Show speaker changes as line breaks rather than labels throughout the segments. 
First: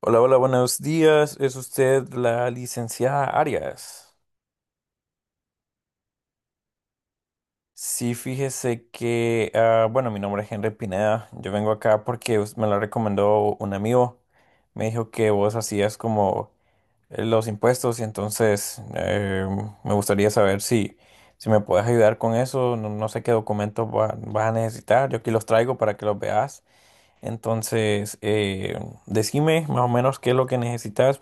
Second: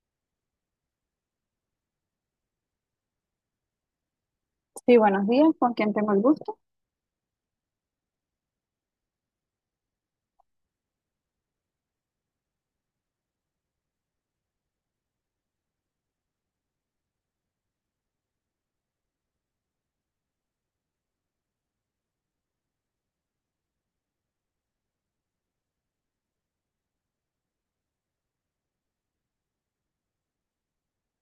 Hola, hola, buenos días. ¿Es usted la licenciada Arias?
Sí, buenos días, ¿con quién tengo el gusto?
Sí, fíjese que, bueno, mi nombre es Henry Pineda. Yo vengo acá porque me la recomendó un amigo. Me dijo que vos hacías como los impuestos y entonces, me gustaría saber si me puedes ayudar con eso. No, no sé qué documentos vas a necesitar. Yo aquí los traigo para que los veas. Entonces, decime más o menos qué es lo que necesitas.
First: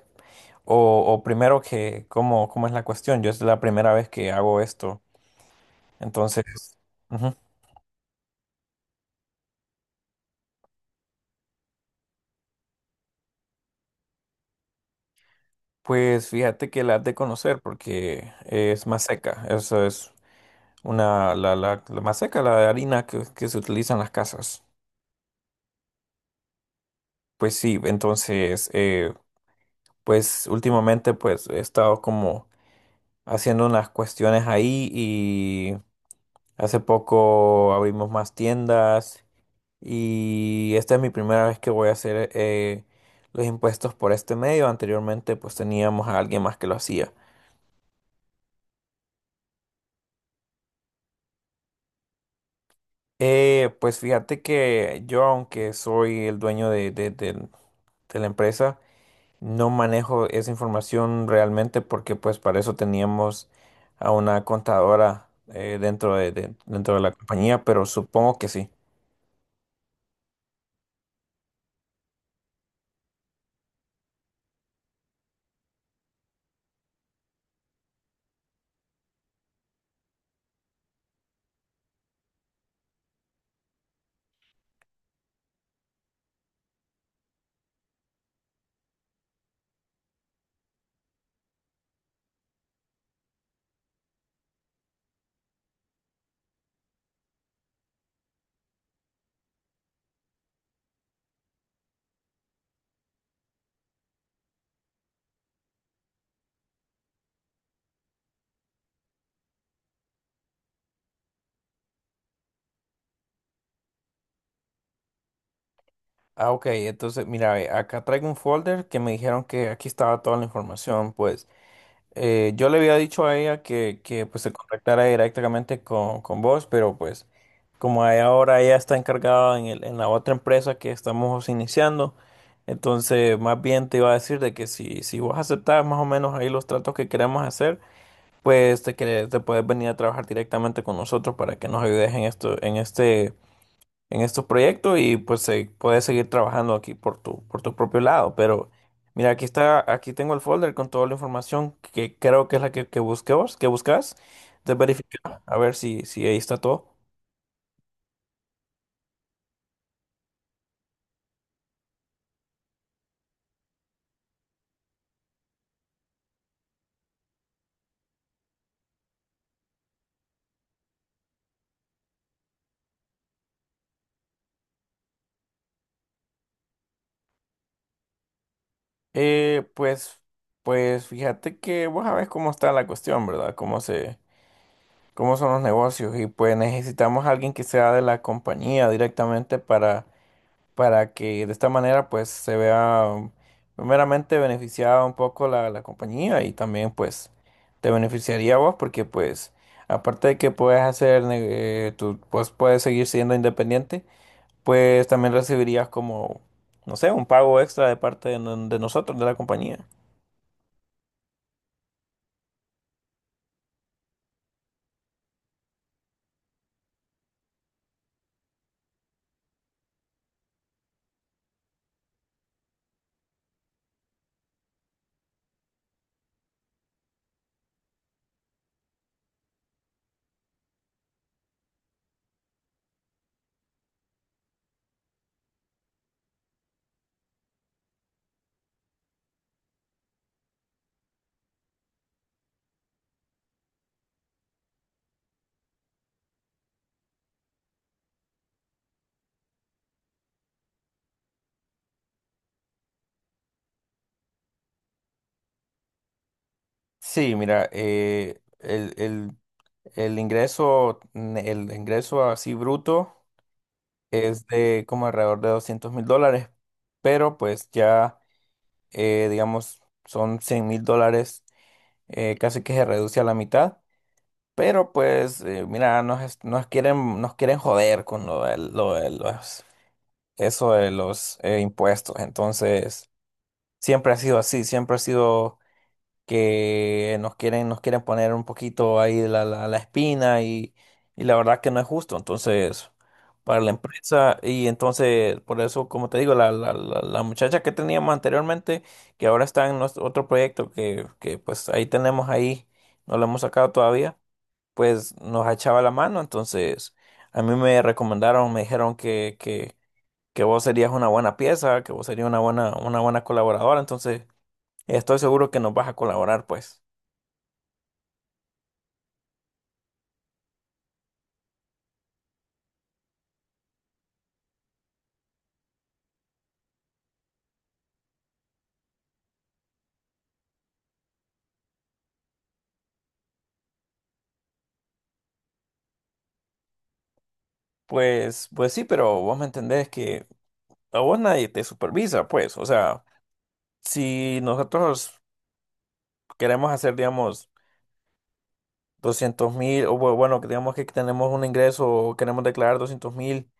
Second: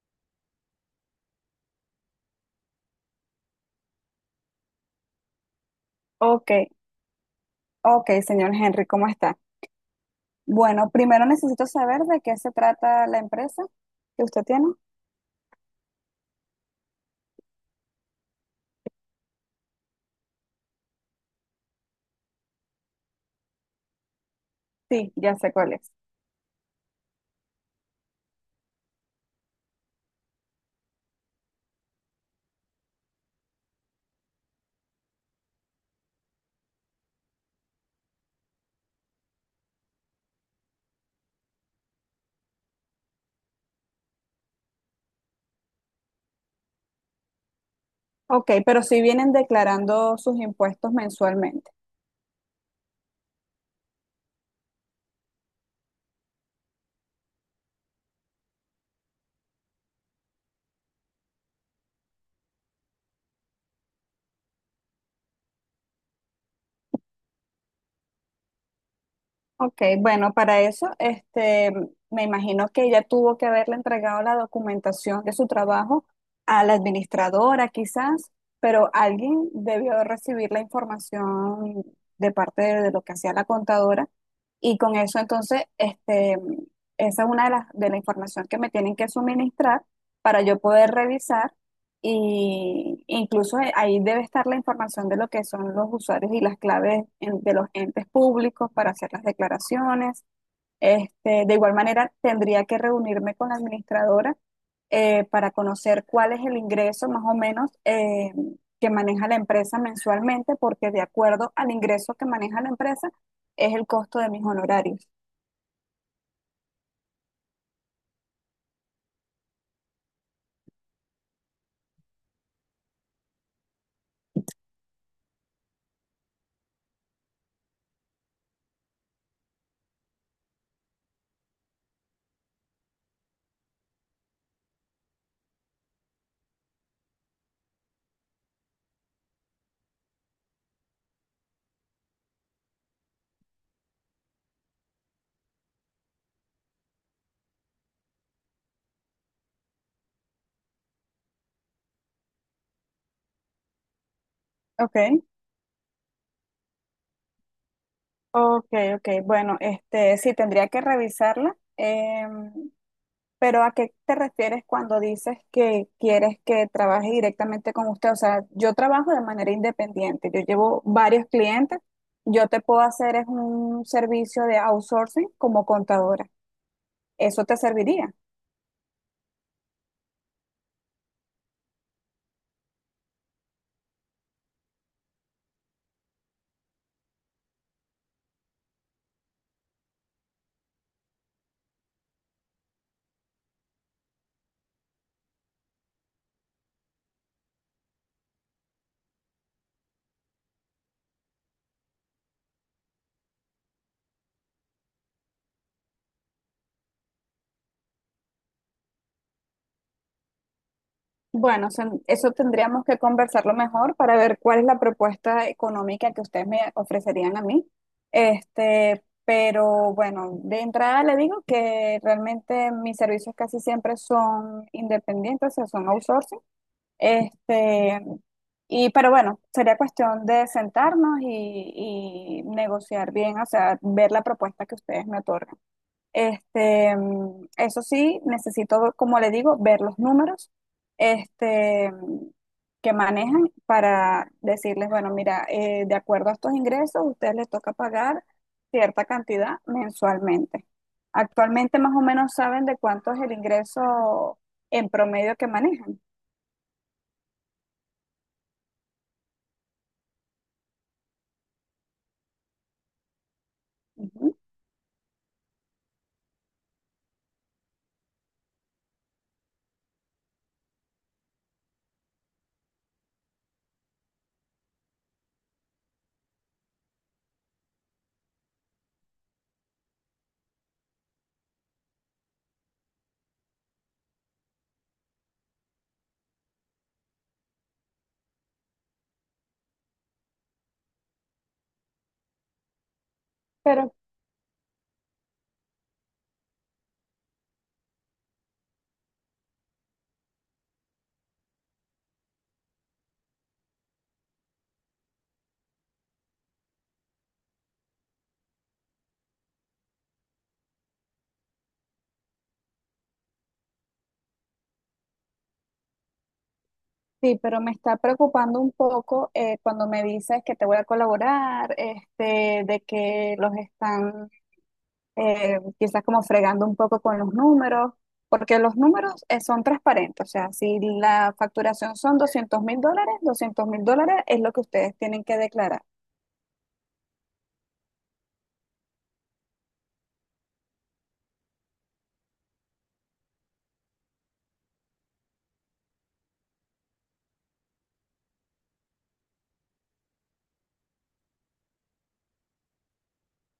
O primero que, ¿cómo, cómo es la cuestión? Yo es la primera vez que hago esto. Entonces,
Ok,
ujú.
ok, señor Henry, ¿cómo está? Bueno, primero necesito saber de qué se trata la empresa que usted tiene.
Pues fíjate que la has de conocer porque es más seca. Eso es una, la más seca, la de harina que se utiliza en las casas.
Sí, ya sé cuál es.
Pues sí, entonces, pues últimamente pues he estado como haciendo unas cuestiones ahí y hace poco abrimos más tiendas. Y esta es mi primera vez que voy a hacer, los impuestos por este medio. Anteriormente pues teníamos a alguien más que lo hacía.
Ok, pero sí vienen declarando sus impuestos mensualmente.
Pues fíjate que yo, aunque soy el dueño de la empresa, no manejo esa información realmente porque pues para eso teníamos a una contadora, dentro dentro de la compañía, pero supongo que sí.
Ok, bueno, para eso, me imagino que ella tuvo que haberle entregado la documentación de su trabajo a la administradora, quizás, pero alguien debió recibir la información de lo que hacía la contadora y con eso entonces, esa es una de las de la información que me tienen que suministrar para yo poder revisar y incluso ahí debe estar la información de lo que son los usuarios y las claves de los entes públicos para hacer las declaraciones. Este, de igual manera, tendría que reunirme con la administradora para conocer cuál es el ingreso más o menos que maneja la empresa mensualmente, porque de acuerdo al ingreso que maneja la empresa es el costo de mis honorarios.
Ah, ok, entonces mira, ve, acá traigo un folder que me dijeron que aquí estaba toda la información, pues. Yo le había dicho a ella que pues se contactara directamente con vos, pero pues como ahora ella está encargada en en la otra empresa que estamos iniciando, entonces más bien te iba a decir de que si vos aceptás más o menos ahí los tratos que queremos hacer, pues te puedes venir a trabajar directamente con nosotros para que nos ayudes en esto, en este, en estos proyectos y pues puedes seguir trabajando aquí por tu propio lado. Pero mira, aquí está, aquí tengo el folder con toda la información que creo que es la que buscabas, que buscas. De
Ok,
verificar, a ver si ahí está todo.
ok, ok. Bueno, este sí, tendría que revisarla. Pero ¿a qué te refieres cuando dices que quieres que trabaje directamente con usted? O sea, yo trabajo de manera independiente, yo llevo varios clientes, yo te puedo hacer es un servicio de outsourcing como contadora. ¿Eso te serviría?
Eh, pues, pues fíjate que vos sabés cómo está la cuestión, ¿verdad? Cómo son los negocios y pues necesitamos a alguien que sea de la compañía directamente para que de esta manera pues se vea, primeramente beneficiada un poco la compañía y también pues te beneficiaría a vos porque pues aparte de que puedes hacer, tú pues, puedes seguir siendo independiente, pues también recibirías como no sé un pago extra de parte de, de nosotros de la compañía.
Bueno, eso tendríamos que conversarlo mejor para ver cuál es la propuesta económica que ustedes me ofrecerían a mí. Este, pero bueno, de entrada le digo que realmente mis servicios casi siempre son independientes, o sea, son outsourcing. Este, y, pero bueno, sería cuestión de sentarnos y negociar bien, o sea, ver la propuesta que ustedes me otorgan. Este, mm, eso sí, necesito, como le digo, ver los números, este, mm, que manejan para decirles, bueno, mira, de acuerdo a estos ingresos, a ustedes les toca pagar cierta cantidad mensualmente. Actualmente más o menos saben de cuánto es el ingreso en promedio que manejan.
Sí, mira, el ingreso el ingreso así bruto
Ujú.
es de como alrededor de $200,000, pero pues ya, digamos, son $100,000, casi que se reduce a la mitad. Pero pues, mira, nos quieren joder con lo de los, eso de los, impuestos. Entonces, siempre ha sido así, siempre ha sido que nos quieren poner un poquito ahí la espina y la verdad que no es justo. Entonces, para la
Pero
empresa y entonces, por eso, como te digo, la muchacha que teníamos anteriormente, que ahora está en nuestro otro proyecto que pues ahí tenemos ahí, no lo hemos sacado todavía, pues nos echaba la mano. Entonces, a mí me recomendaron, me dijeron que vos serías una buena pieza, que vos serías una buena colaboradora. Entonces, estoy seguro que nos vas a colaborar, pues.
sí, pero me está preocupando un poco cuando me dices que te voy a colaborar, este, de que los están quizás como fregando un poco con los números, porque los números son transparentes, o sea, si la facturación son $200,000, $200,000 es lo que ustedes tienen que declarar.
Pues sí, pero vos me entendés que a vos nadie te supervisa, pues. O sea, si nosotros queremos hacer, digamos, 200,000, bueno, que digamos que tenemos un ingreso o queremos declarar 200,000,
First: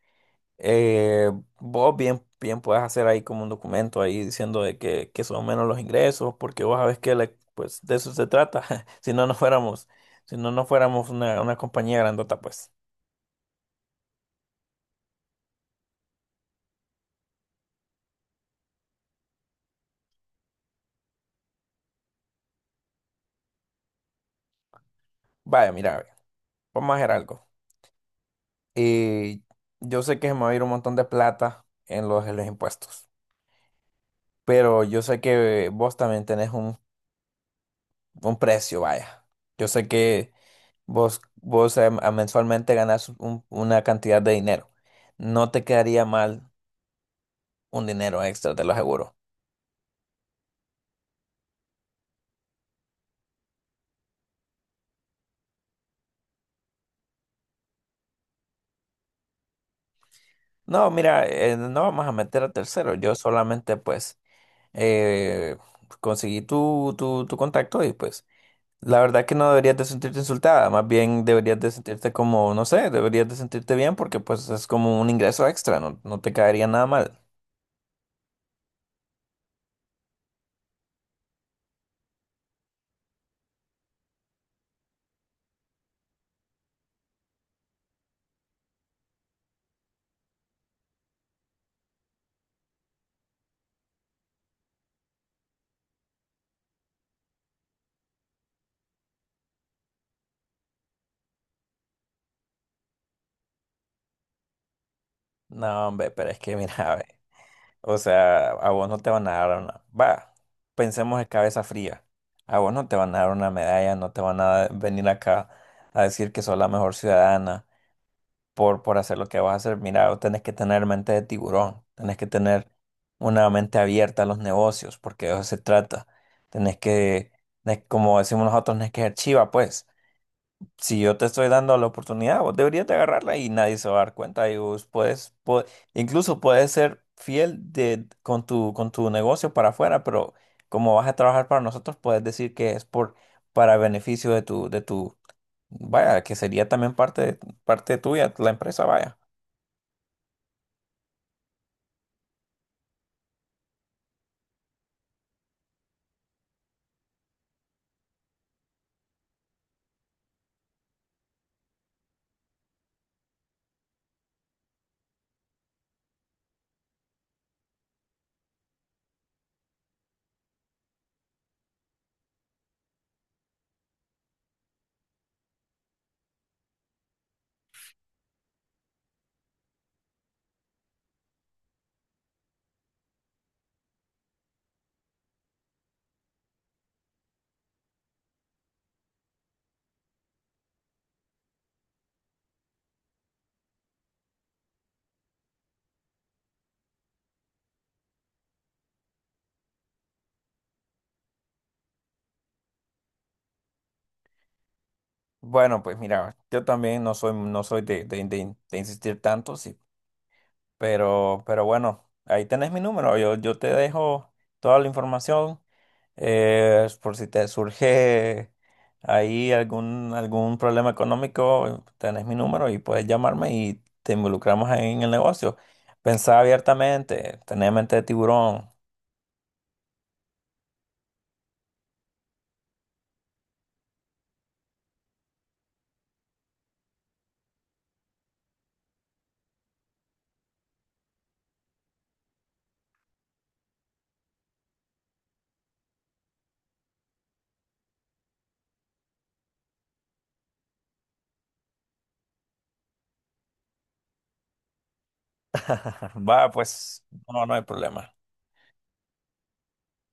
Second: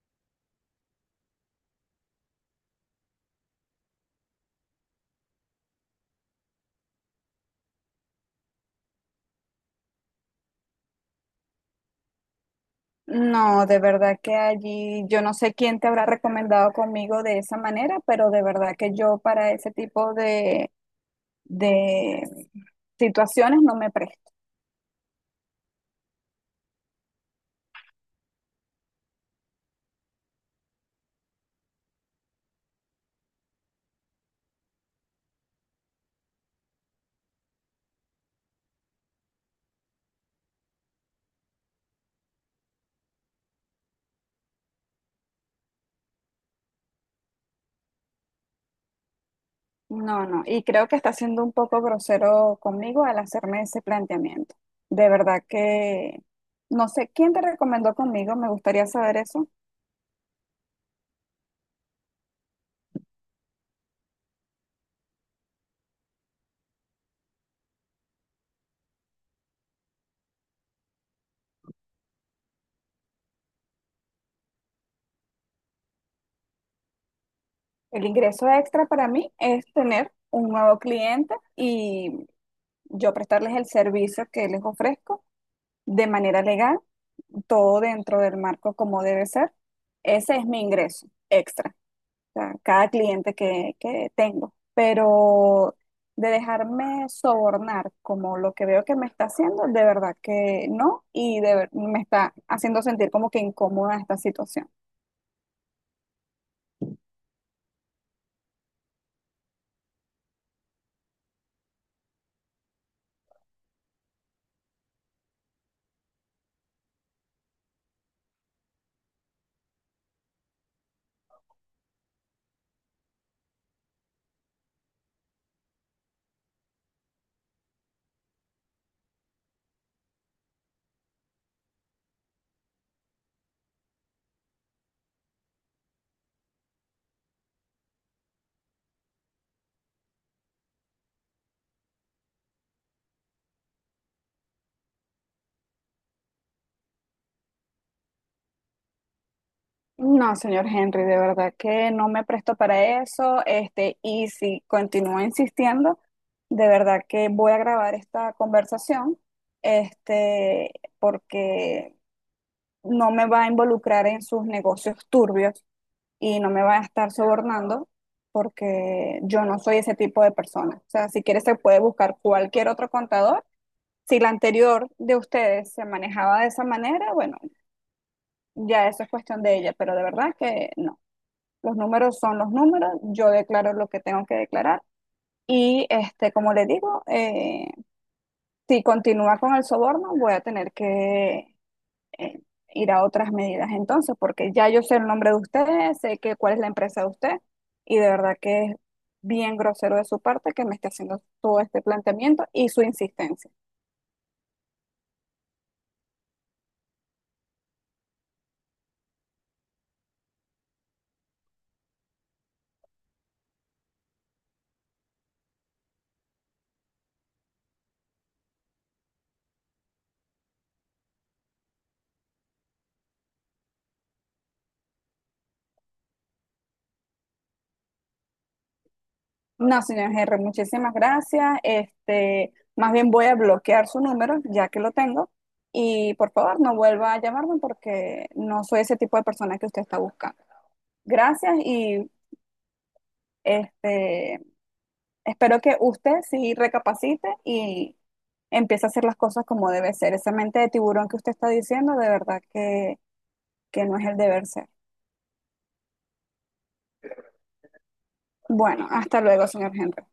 eh, vos bien, bien puedes hacer ahí como un documento ahí diciendo de que son menos los ingresos, porque vos sabés que pues de eso se trata. Si no nos fuéramos, si no nos fuéramos una compañía grandota, pues.
No, de verdad que allí yo no sé quién te habrá recomendado conmigo de esa manera, pero de verdad que yo para ese tipo de situaciones no me presto.
Vaya, mira, ve, vamos a hacer algo. Y yo sé que se me va a ir un montón de plata en los impuestos, pero yo sé que vos también tenés un precio, vaya. Yo sé que vos, vos, mensualmente ganás una cantidad de dinero. No te quedaría mal un dinero extra, te lo aseguro.
No, no, y creo que está siendo un poco grosero conmigo al hacerme ese planteamiento. De verdad que no sé quién te recomendó conmigo, me gustaría saber eso.
No, mira, no vamos a meter a tercero. Yo solamente pues, eh, conseguí tu contacto y pues... La verdad que no deberías de sentirte insultada, más bien deberías de sentirte como, no sé, deberías de sentirte bien porque pues es como un ingreso extra, no, no te caería nada mal.
El ingreso extra para mí es tener un nuevo cliente y yo prestarles el servicio que les ofrezco de manera legal, todo dentro del marco como debe ser. Ese es mi ingreso extra. Sea, cada cliente que tengo, pero de dejarme sobornar como lo que veo que me está haciendo, de verdad que no, me está haciendo sentir como que incómoda esta situación.
No, hombre, pero es que mira, ve, o sea, a vos no te van a dar una, va, pensemos de cabeza fría, a vos no te van a dar una medalla, no te van a venir acá a decir que sos la mejor ciudadana, por hacer lo que vas a hacer. Mira, vos tenés que tener mente de tiburón, tenés que tener una mente abierta a los negocios, porque de eso se trata. Tenés que, Como decimos nosotros, tenés que ser chiva, pues. Si yo te estoy dando la oportunidad, vos deberías de agarrarla y nadie se va a dar cuenta. Y vos puedes, incluso puedes ser fiel de, con tu negocio para afuera, pero como vas a trabajar para nosotros, puedes decir que es por, para beneficio de tu, vaya, que sería también parte, parte tuya, la empresa, vaya.
No, señor Henry, de verdad que no me presto para eso. Este, y si continúa insistiendo, de verdad que voy a grabar esta conversación, este, porque no me va a involucrar en sus negocios turbios y no me va a estar sobornando, porque yo no soy ese tipo de persona. O sea, si quiere se puede buscar cualquier otro contador. Si la anterior de ustedes se manejaba de esa manera, bueno, ya eso es cuestión de ella, pero de verdad que no. Los números son los números, yo declaro lo que tengo que declarar y este, como le digo, si continúa con el soborno, voy a tener que eh, ir a otras medidas entonces, porque ya yo sé el nombre de usted, sé que cuál es la empresa de usted y de verdad que es bien grosero de su parte que me esté haciendo todo este planteamiento y su insistencia.
Bueno, pues mira, yo también no soy, no soy de insistir tanto, sí, pero bueno, ahí tenés mi número, yo te dejo toda la información, por si te surge ahí algún, algún problema económico, tenés mi número y puedes llamarme y te involucramos ahí en el negocio. Pensá abiertamente, tenés mente de tiburón.
No, señor Henry, muchísimas gracias. Este, más bien voy a bloquear su número, ya que lo tengo. Y por favor, no vuelva a llamarme porque no soy ese tipo de persona que usted está buscando. Gracias y este, espero que usted sí recapacite y empiece a hacer las cosas como debe ser. Esa mente de tiburón que usted está diciendo, de verdad que no es el deber ser.
Va, pues no, no hay problema.
Bueno, hasta luego, señor Henry.